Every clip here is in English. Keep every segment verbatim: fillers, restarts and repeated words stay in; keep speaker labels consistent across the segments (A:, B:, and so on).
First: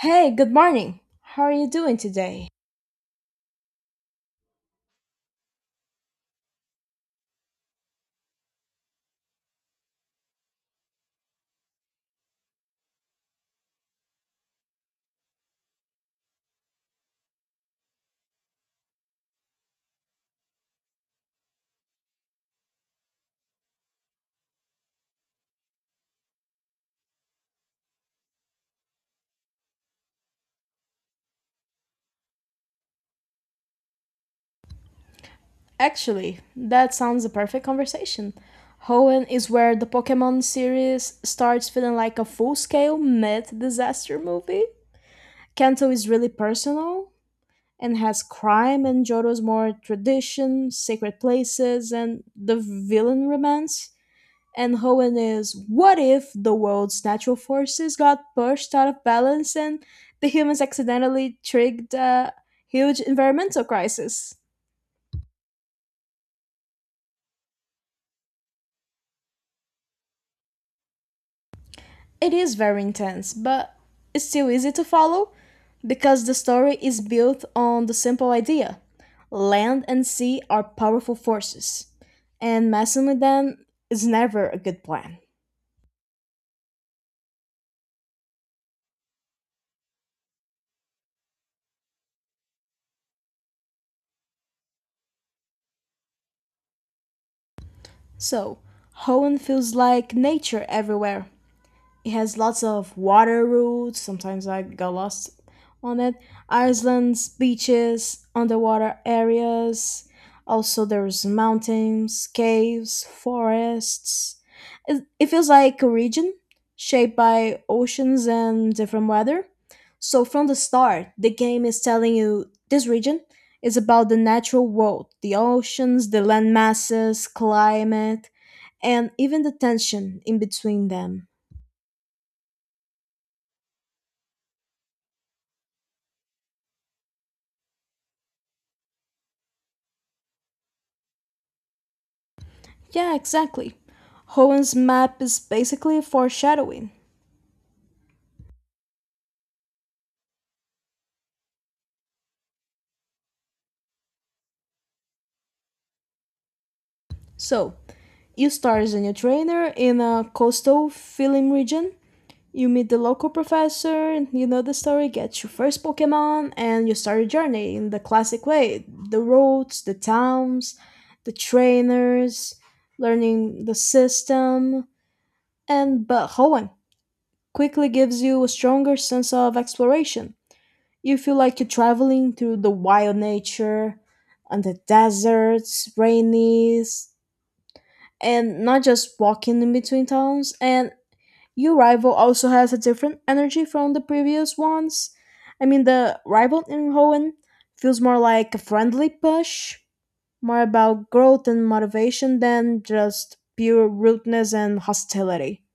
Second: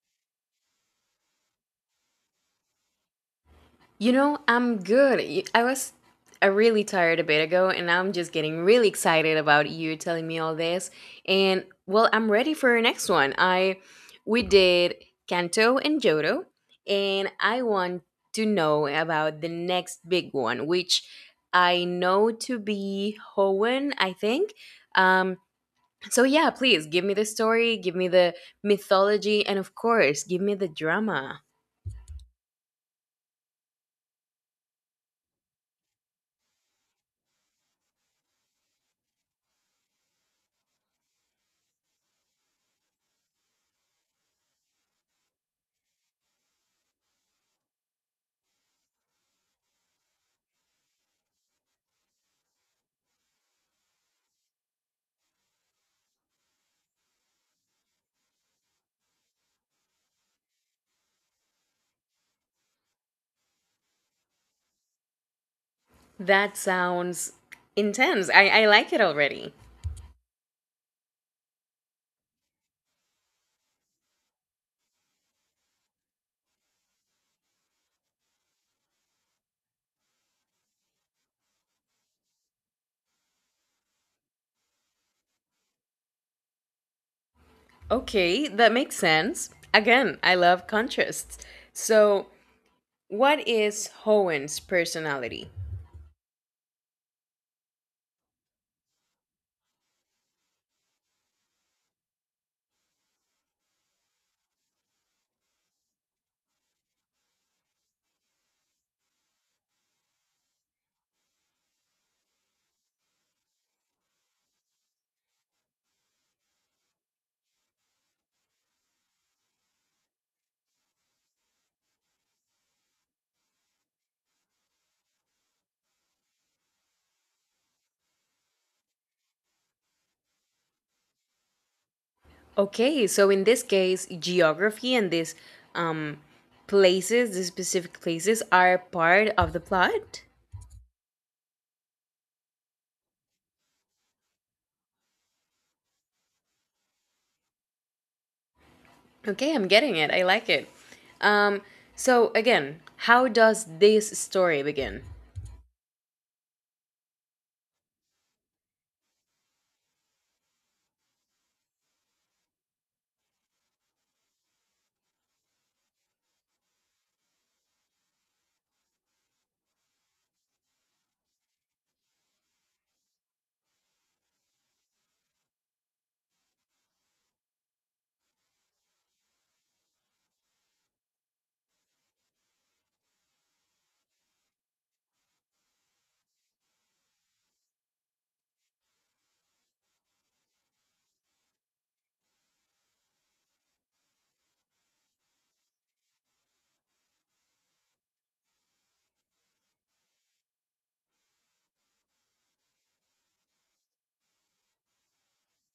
A: Hey, good morning. How are you doing today?
B: You know, I'm good. Y- I was uh, really tired a bit ago, and I'm just getting really excited about you telling me all this. And well, I'm ready for our next one. I we did Kanto and Johto, and I want to know about the next big one, which I know to be Hoenn, I think. Um, so yeah, please give me the story, give me the mythology, and of course, give me the drama.
A: Actually, that sounds a perfect conversation. Hoenn is where the Pokemon series starts feeling like a full scale myth disaster movie. Kanto is really personal and has crime, and Johto's more tradition, secret places, and the villain romance. And Hoenn is what if the world's natural forces got pushed out of balance and the humans accidentally triggered a huge environmental crisis?
B: That sounds intense. I, I like it already.
A: It is very intense, but it's still easy to follow because the story is built on the simple idea land and sea are powerful forces, and messing with them is never a good plan.
B: Okay, that makes sense. Again, I love contrasts. So, what is Hohen's personality?
A: So, Hoenn feels like nature everywhere it has lots of water routes. Sometimes I got lost on it. Islands, beaches, underwater areas. Also, there's mountains, caves, forests. It, it feels like a region shaped by oceans and different weather. So, from the start, the game is telling you this region is about the natural world, the oceans, the land masses, climate, and even the tension in between them.
B: Okay, so in this case, geography and these um, places, these specific places, are part of the plot.
A: Yeah, exactly. Hoen's map is basically foreshadowing.
B: Okay, I'm getting it. I like it. Um, so, again, how does this story begin?
A: So, you start as a new trainer in a coastal film region, you meet the local professor, you know the story, get your first Pokemon, and you start your journey in the classic way the roads, the towns, the trainers, learning the system, and but Hoenn quickly gives you a stronger sense of exploration. You feel like you're traveling through the wild nature and the deserts, rainies, and not just walking in between towns. And your rival also has a different energy from the previous ones. I mean, the rival in Hoenn feels more like a friendly push, more about growth and motivation than just pure rudeness and hostility.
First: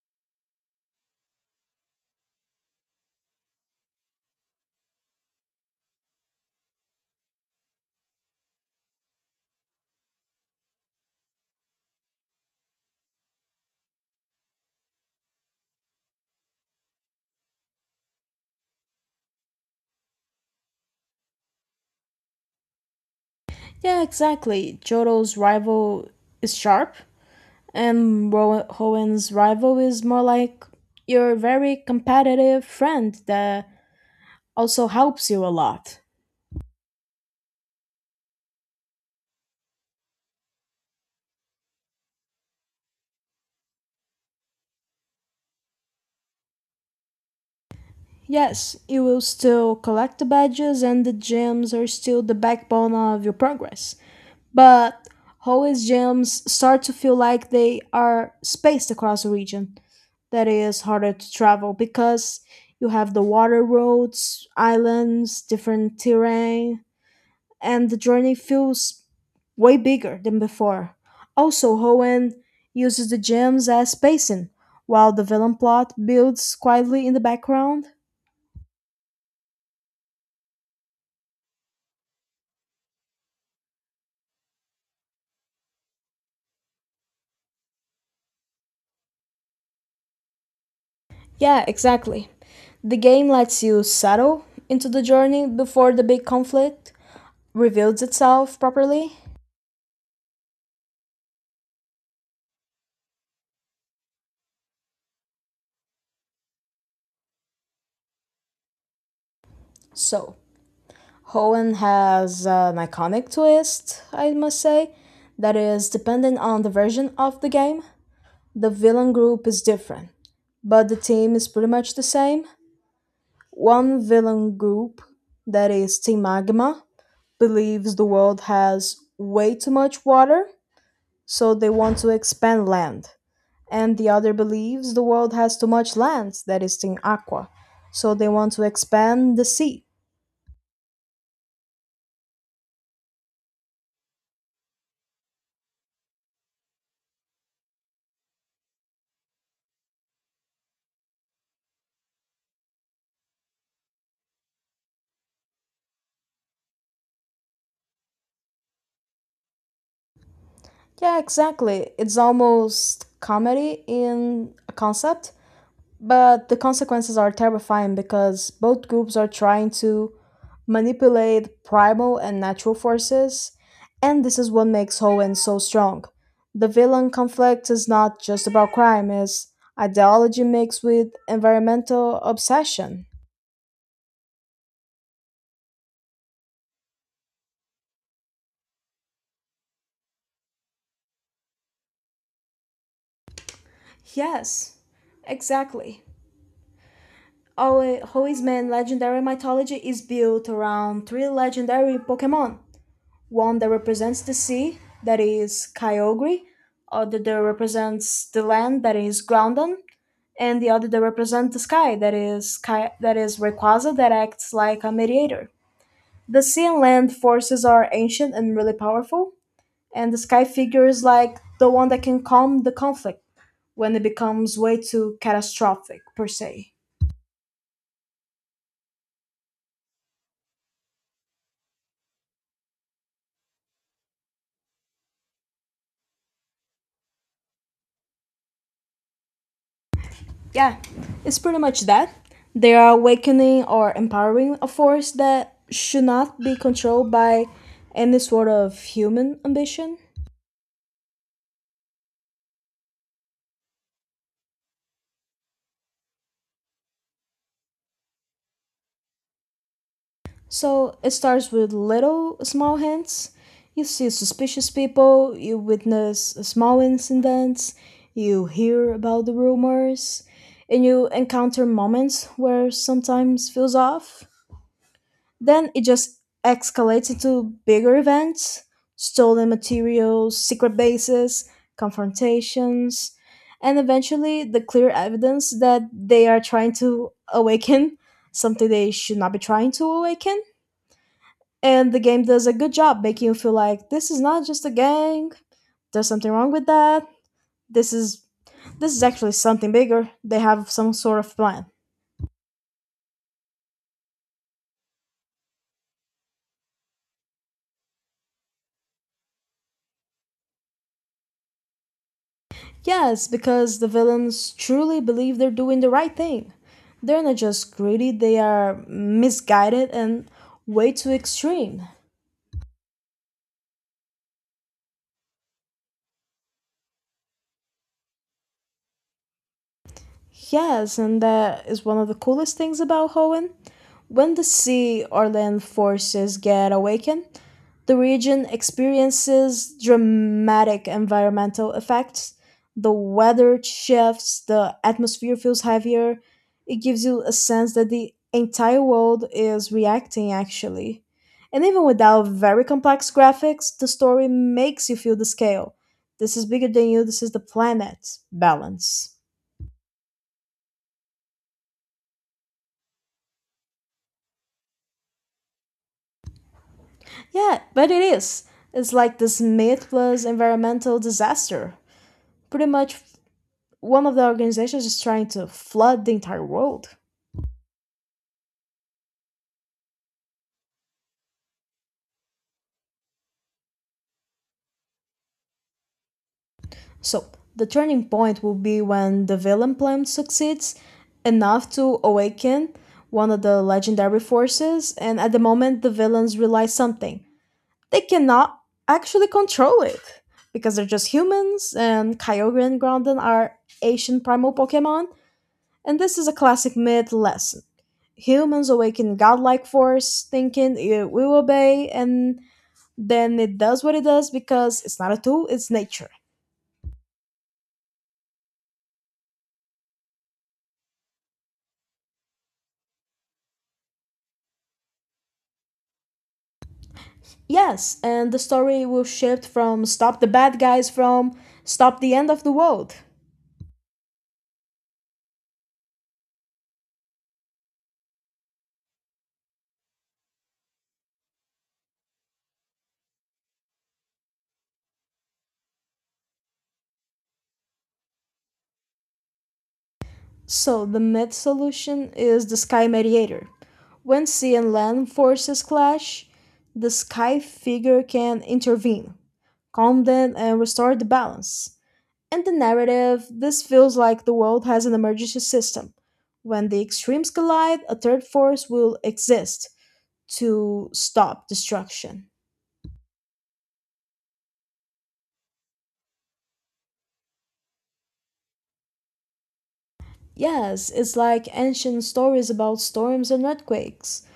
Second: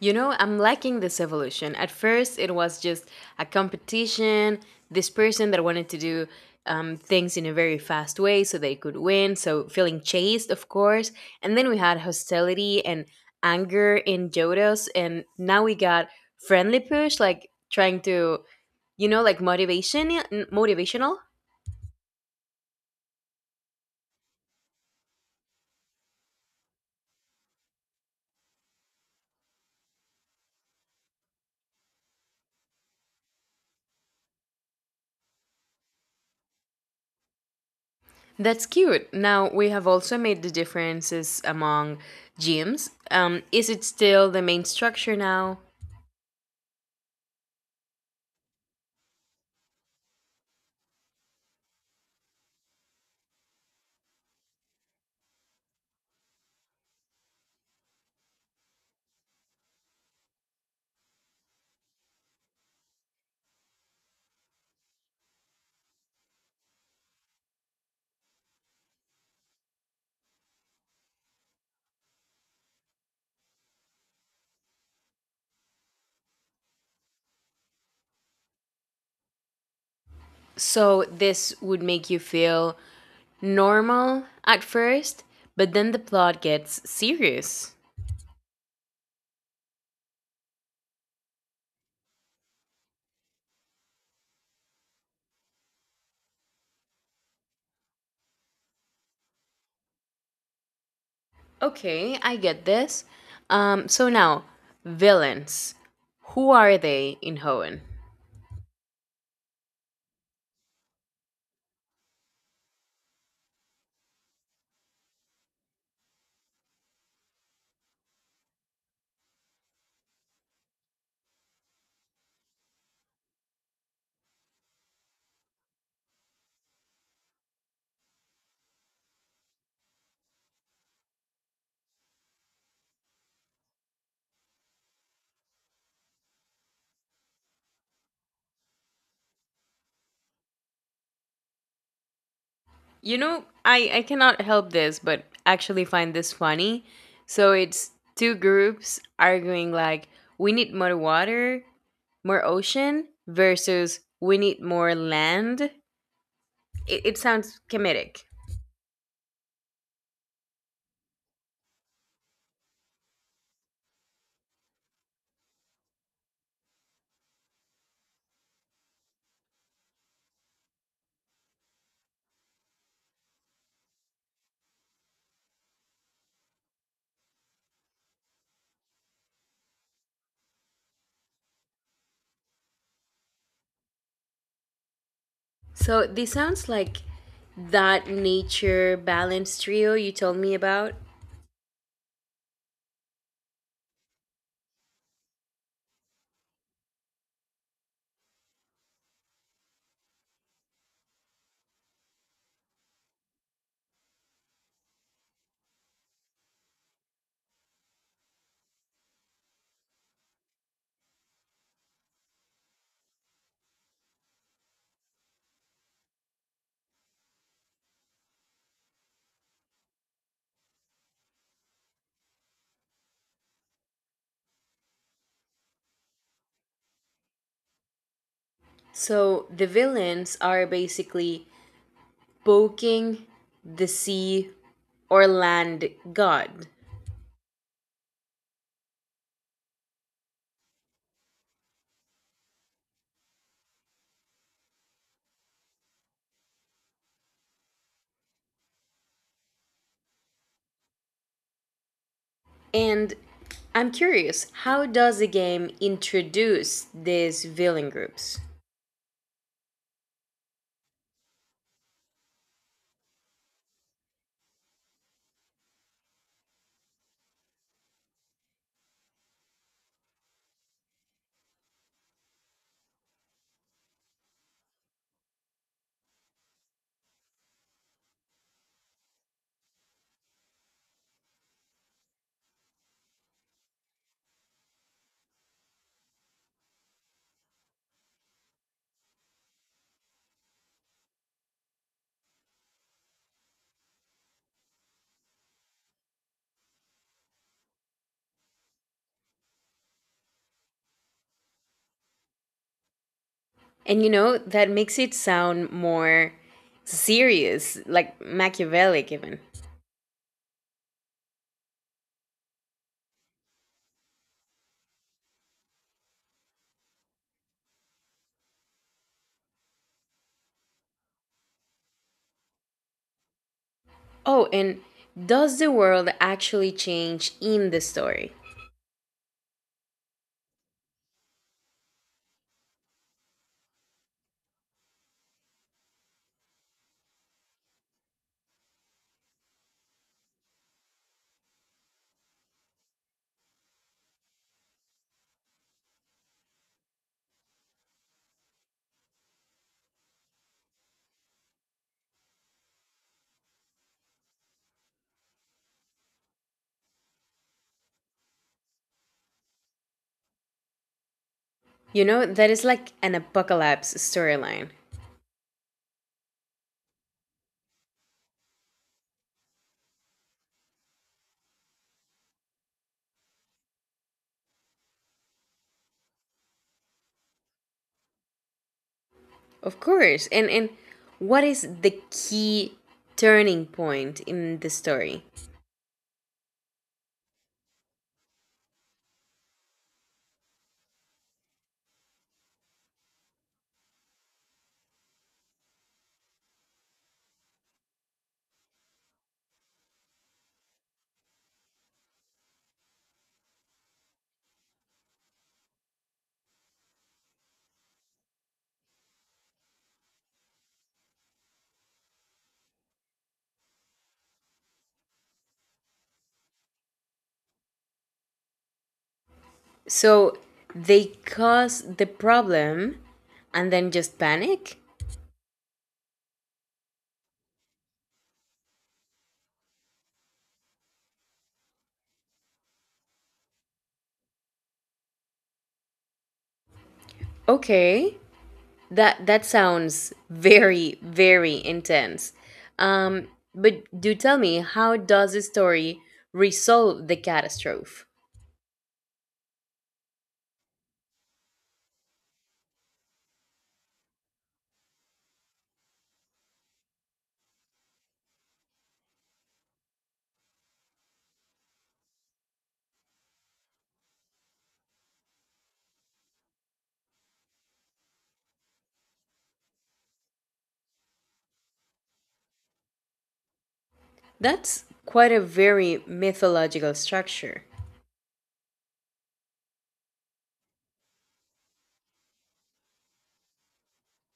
B: You know, I'm liking this evolution. At first, it was just a competition, this person that wanted to do um, things in a very fast way so they could win, so feeling chased, of course. And then we had hostility and anger in Jodos, and now we got friendly push, like trying to, you know, like motivation, motivational.
A: Yeah, exactly. Jodo's rival is sharp, and Ro- Hoen's rival is more like your very competitive friend that also helps you a lot.
B: That's cute. Now we have also made the differences among gyms. Um, is it still the main structure now?
A: Yes, you will still collect the badges, and the gems are still the backbone of your progress. But always gems start to feel like they are spaced across the region. That is harder to travel because you have the water roads, islands, different terrain, and the journey feels way bigger than before. Also, Hoenn uses the gems as spacing, while the villain plot builds quietly in the background.
B: So this would make you feel normal at first, but then the plot gets serious.
A: Yeah, exactly. The game lets you settle into the journey before the big conflict reveals itself properly.
B: Okay, I get this. Um, so now, villains. Who are they in Hoenn?
A: So, Hoenn has an iconic twist, I must say, that is dependent on the version of the game. The villain group is different, but the team is pretty much the same. One villain group, that is Team Magma, believes the world has way too much water so they want to expand land. And the other believes the world has too much land that is in aqua, so they want to expand the sea.
B: You know, I, I cannot help this, but actually find this funny. So it's two groups arguing like, we need more water, more ocean, versus we need more land. It, it sounds comedic.
A: Yeah, exactly. It's almost comedy in a concept, but the consequences are terrifying because both groups are trying to manipulate primal and natural forces, and this is what makes Hoenn so strong. The villain conflict is not just about crime, it's ideology mixed with environmental obsession.
B: So this sounds like that nature balance trio you told me about.
A: Yes, exactly. Hoenn- Hoenn's main legendary mythology is built around three legendary Pokemon, one that represents the sea, that is Kyogre, other that represents the land, that is Groudon, and the other that represents the sky, that is Ky- that is Rayquaza, that acts like a mediator. The sea and land forces are ancient and really powerful, and the sky figure is like the one that can calm the conflict when it becomes way too catastrophic per se.
B: So the villains are basically poking the sea, or land god.
A: Yeah, it's pretty much that. They are awakening or empowering a force that should not be controlled by any sort of human ambition.
B: And I'm curious, how does the game introduce these villain groups?
A: So it starts with little small hints. You see suspicious people, you witness small incidents, you hear about the rumors, and you encounter moments where sometimes feels off. Then it just escalates into bigger events, stolen materials, secret bases, confrontations, and eventually the clear evidence that they are trying to awaken something they should not be trying to awaken. And the game does a good job making you feel like this is not just a gang, there's something wrong with that. This is this is actually something bigger. They have some sort of plan.
B: And you know, that makes it sound more serious, like Machiavellic even.
A: Yes, because the villains truly believe they're doing the right thing. They're not just greedy, they are misguided and way too extreme.
B: Oh, and does the world actually change in the story?
A: Yes, and that is one of the coolest things about Hoenn. When the sea or land forces get awakened, the region experiences dramatic environmental effects. The weather shifts, the atmosphere feels heavier. It gives you a sense that the entire world is reacting, actually. And even without very complex graphics, the story makes you feel the scale. This is bigger than you, this is the planet. Balance.
B: You know, that is like an apocalypse storyline.
A: Yeah, but it is. It's like this mythless environmental disaster. Pretty much, one of the organizations is trying to flood the entire world.
B: Of course. And and what is the key turning point in the story?
A: So, the turning point will be when the villain plan succeeds enough to awaken one of the legendary forces, and at the moment, the villains realize something. They cannot actually control it because they're just humans, and Kyogre and Groudon are ancient primal Pokemon, and this is a classic myth lesson. Humans awaken godlike force, thinking it will obey, and then it does what it does because it's not a tool, it's nature.
B: So they cause the problem and then just panic?
A: Yes, and the story will shift from stop the bad guys from stop the end of the world.
B: Okay. That that sounds very very intense. Um but do tell me, how does the story resolve the catastrophe?
A: So the myth solution is the sky mediator. When sea and land forces clash, the sky figure can intervene, calm them, and restore the balance. And the narrative, this feels like the world has an emergency system. When the extremes collide, a third force will exist to stop destruction.
B: That's quite a very mythological structure.
A: Yes, it's like ancient stories about storms and earthquakes.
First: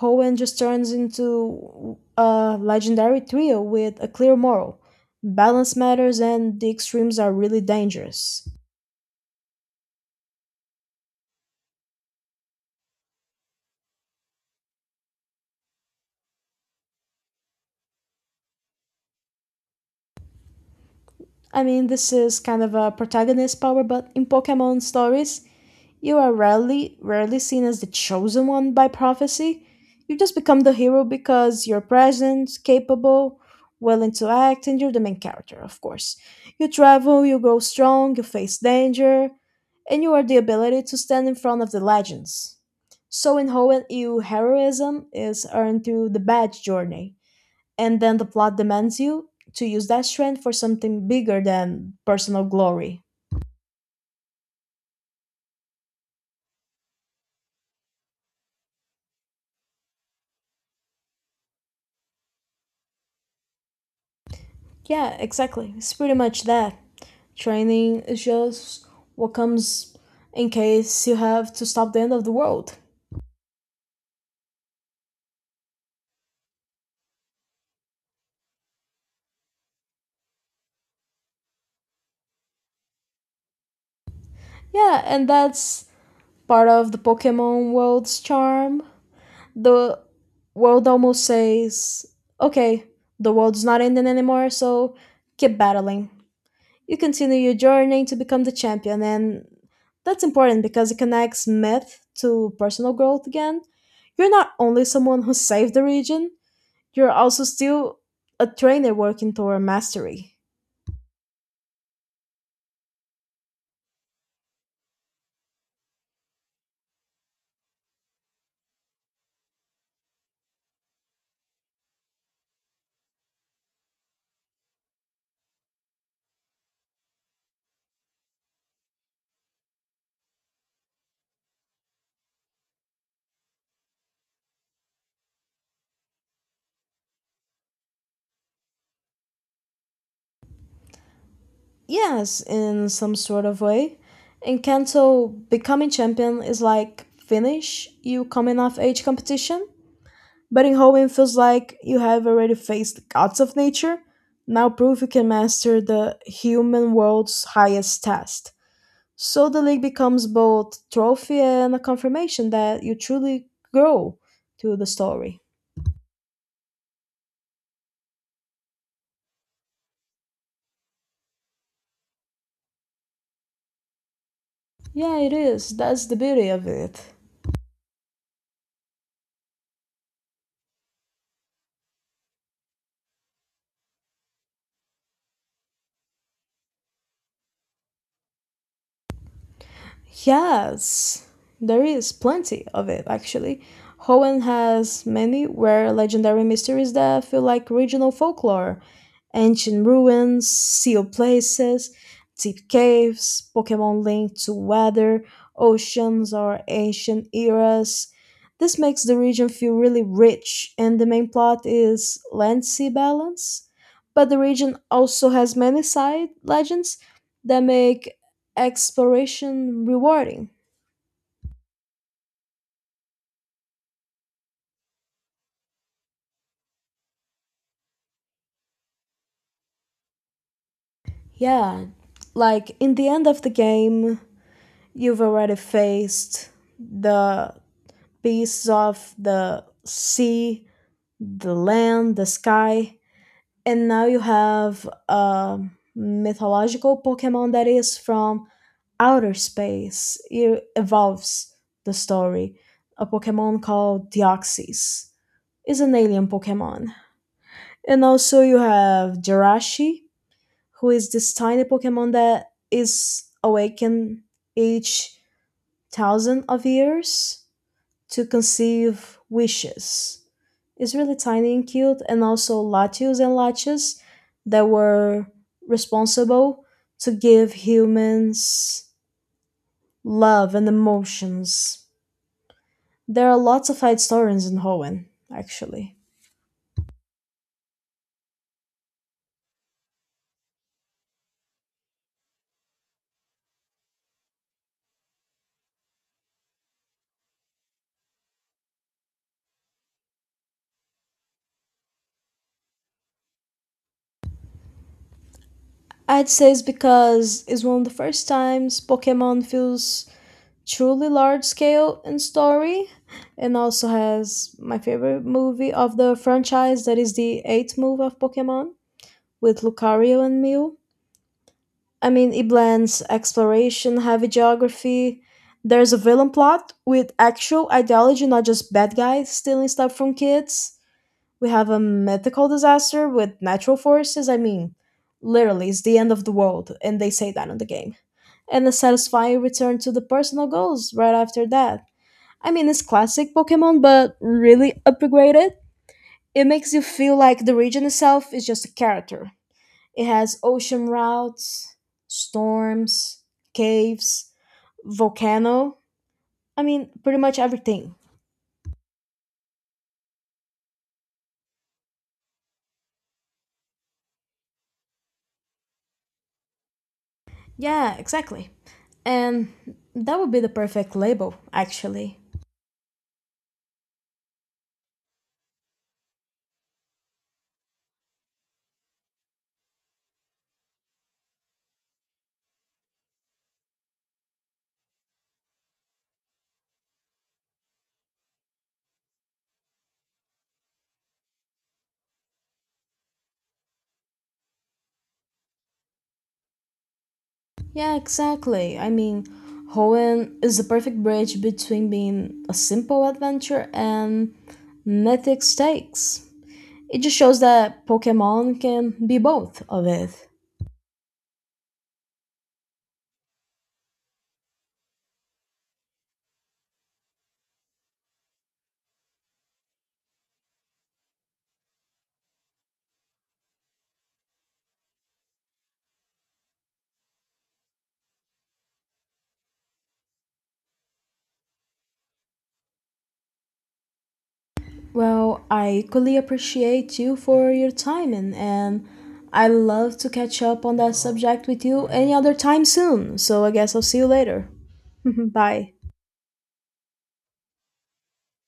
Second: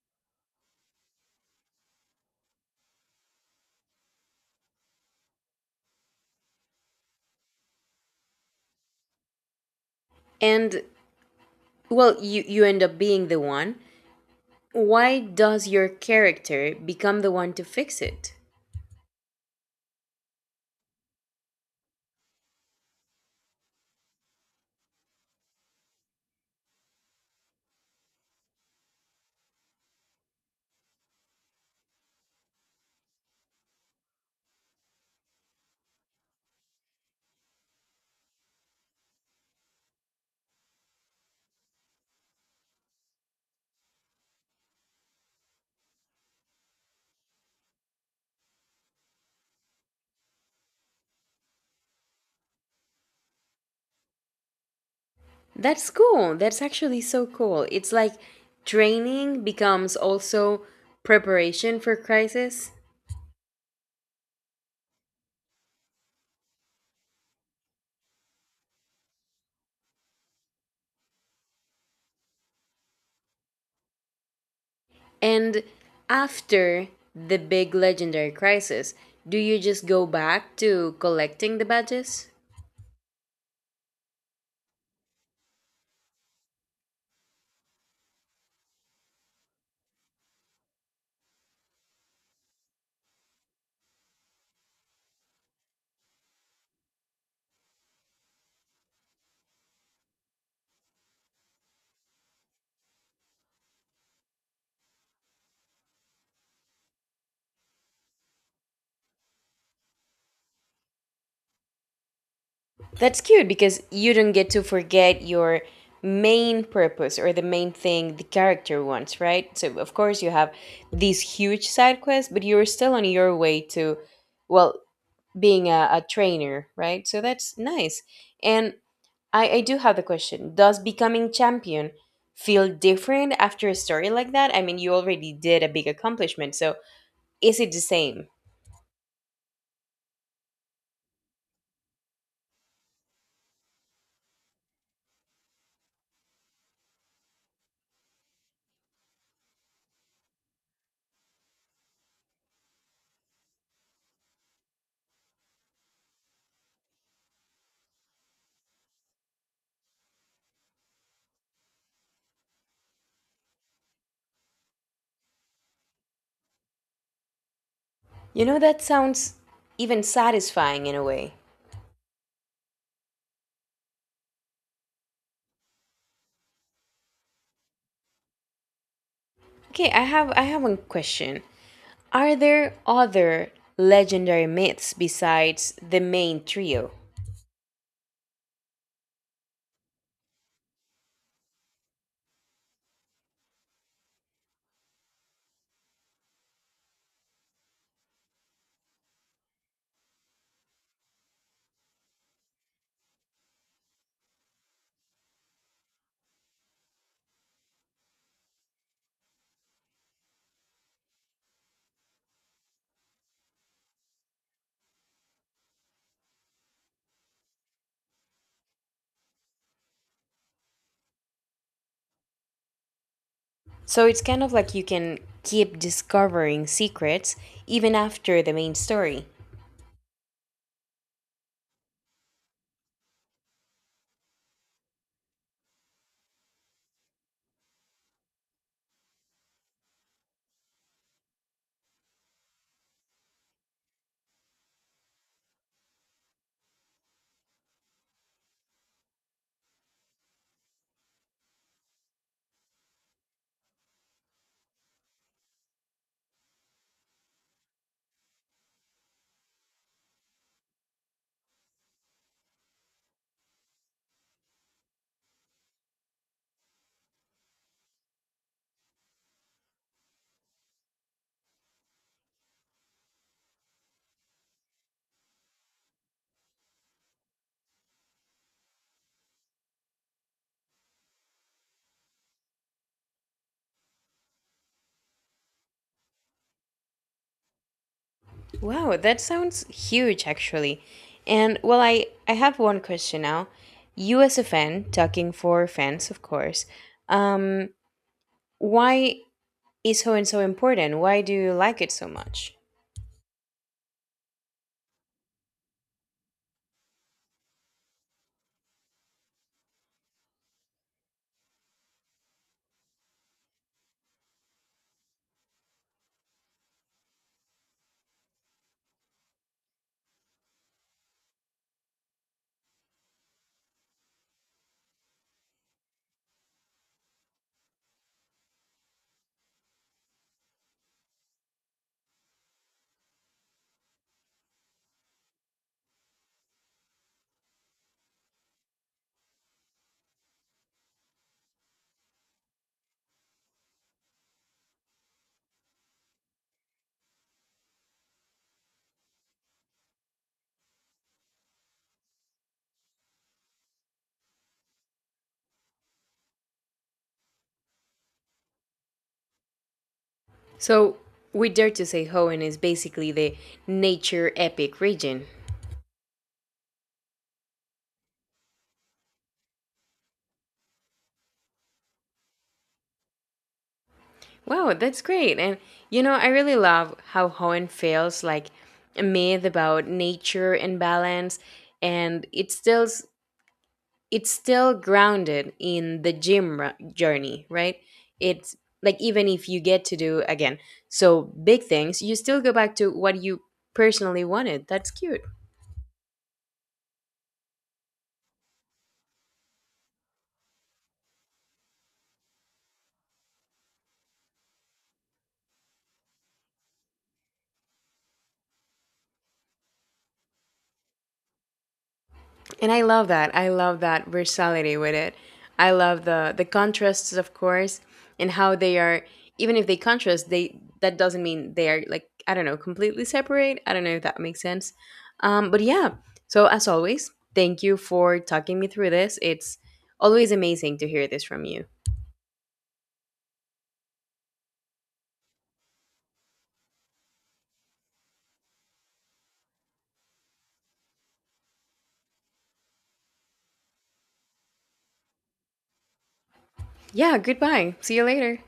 A: Hoenn just turns into a legendary trio with a clear moral. Balance matters and the extremes are really dangerous.
B: And well, you, you end up being the one. Why does your character become the one to fix it?
A: I mean, this is kind of a protagonist power, but in Pokemon stories, you are rarely rarely seen as the chosen one by prophecy. You just become the hero because you're present, capable, willing to act, and you're the main character, of course. You travel, you grow strong, you face danger, and you are the ability to stand in front of the legends. So in Hoenn, you heroism is earned through the bad journey, and then the plot demands you to use that strength for something bigger than personal glory.
B: That's cool. That's actually so cool. It's like training becomes also preparation for crisis.
A: Yeah, exactly. It's pretty much that. Training is just what comes in case you have to stop the end of the world.
B: And after the big legendary crisis, do you just go back to collecting the badges?
A: Yeah, and that's part of the Pokemon world's charm. The world almost says, okay, the world's not ending anymore, so keep battling. You continue your journey to become the champion, and that's important because it connects myth to personal growth again. You're not only someone who saved the region, you're also still a trainer working toward mastery.
B: That's cute because you don't get to forget your main purpose or the main thing the character wants, right? So, of course, you have these huge side quests, but you're still on your way to, well, being a, a trainer, right? So, that's nice. And I, I do have the question, does becoming champion feel different after a story like that? I mean, you already did a big accomplishment, so is it the same?
A: Yes, in some sort of way. In Kanto, becoming champion is like finish you coming off age competition. But in Hoenn feels like you have already faced the gods of nature. Now prove you can master the human world's highest test. So the league becomes both trophy and a confirmation that you truly grow to the story.
B: You know, that sounds even satisfying in a way.
A: Yeah, it is. That's the beauty of it.
B: Okay, I have I have one question. Are there other legendary myths besides the main trio?
A: Yes, there is plenty of it actually. Hoenn has many rare legendary mysteries that feel like regional folklore, ancient ruins, sealed places, deep caves, Pokemon linked to weather, oceans, or ancient eras. This makes the region feel really rich, and the main plot is land sea balance. But the region also has many side legends that make exploration rewarding.
B: So it's kind of like you can keep discovering secrets even after the main story.
A: Yeah, like in the end of the game, you've already faced the beasts of the sea, the land, the sky, and now you have a mythological Pokemon that is from outer space. It evolves the story. A Pokemon called Deoxys is an alien Pokemon. And also you have Jirachi, who is this tiny Pokemon that is awakened each thousand of years to conceive wishes. It's really tiny and cute, and also Latios and Latias that were responsible to give humans love and emotions. There are lots of side stories in Hoenn, actually.
B: Wow, that sounds huge actually. And well, I, I have one question now. You, as a fan, talking for fans, of course, um, why is Hoenn so important? Why do you like it so much?
A: I'd say it's because it's one of the first times Pokemon feels truly large scale in story, and also has my favorite movie of the franchise, that is the eighth movie of Pokemon with Lucario and Mew. I mean, it blends exploration heavy geography, there's a villain plot with actual ideology, not just bad guys stealing stuff from kids. We have a mythical disaster with natural forces. I mean, literally it's the end of the world and they say that in the game, and a satisfying return to the personal goals right after that. I mean, it's classic Pokemon, but really upgraded. It makes you feel like the region itself is just a character. It has ocean routes, storms, caves, volcano. I mean, pretty much everything.
B: So, we dare to say Hoenn is basically the nature epic region.
A: Yeah, exactly. And that would be the perfect label, actually.
B: Wow, that's great. And you know, I really love how Hoenn feels like a myth about nature and balance and it's still it's still grounded in the gym ru- journey, right? It's like even if you get to do again so big things, you still go back to what you personally wanted. That's cute.
A: Yeah, exactly. I mean, Hoenn is the perfect bridge between being a simple adventure and mythic stakes. It just shows that Pokemon can be both of it.
B: And I love that. I love that versatility with it. I love the the contrasts, of course, and how they are. Even if they contrast, they that doesn't mean they are like, I don't know, completely separate. I don't know if that makes sense. Um, but yeah. So as always, thank you for talking me through this. It's always amazing to hear this from you.
A: Well, I equally appreciate you for your time, and, and I love to catch up on that subject with you any other time soon. So I guess I'll see you later. Bye.
B: Yeah. Goodbye. See you later.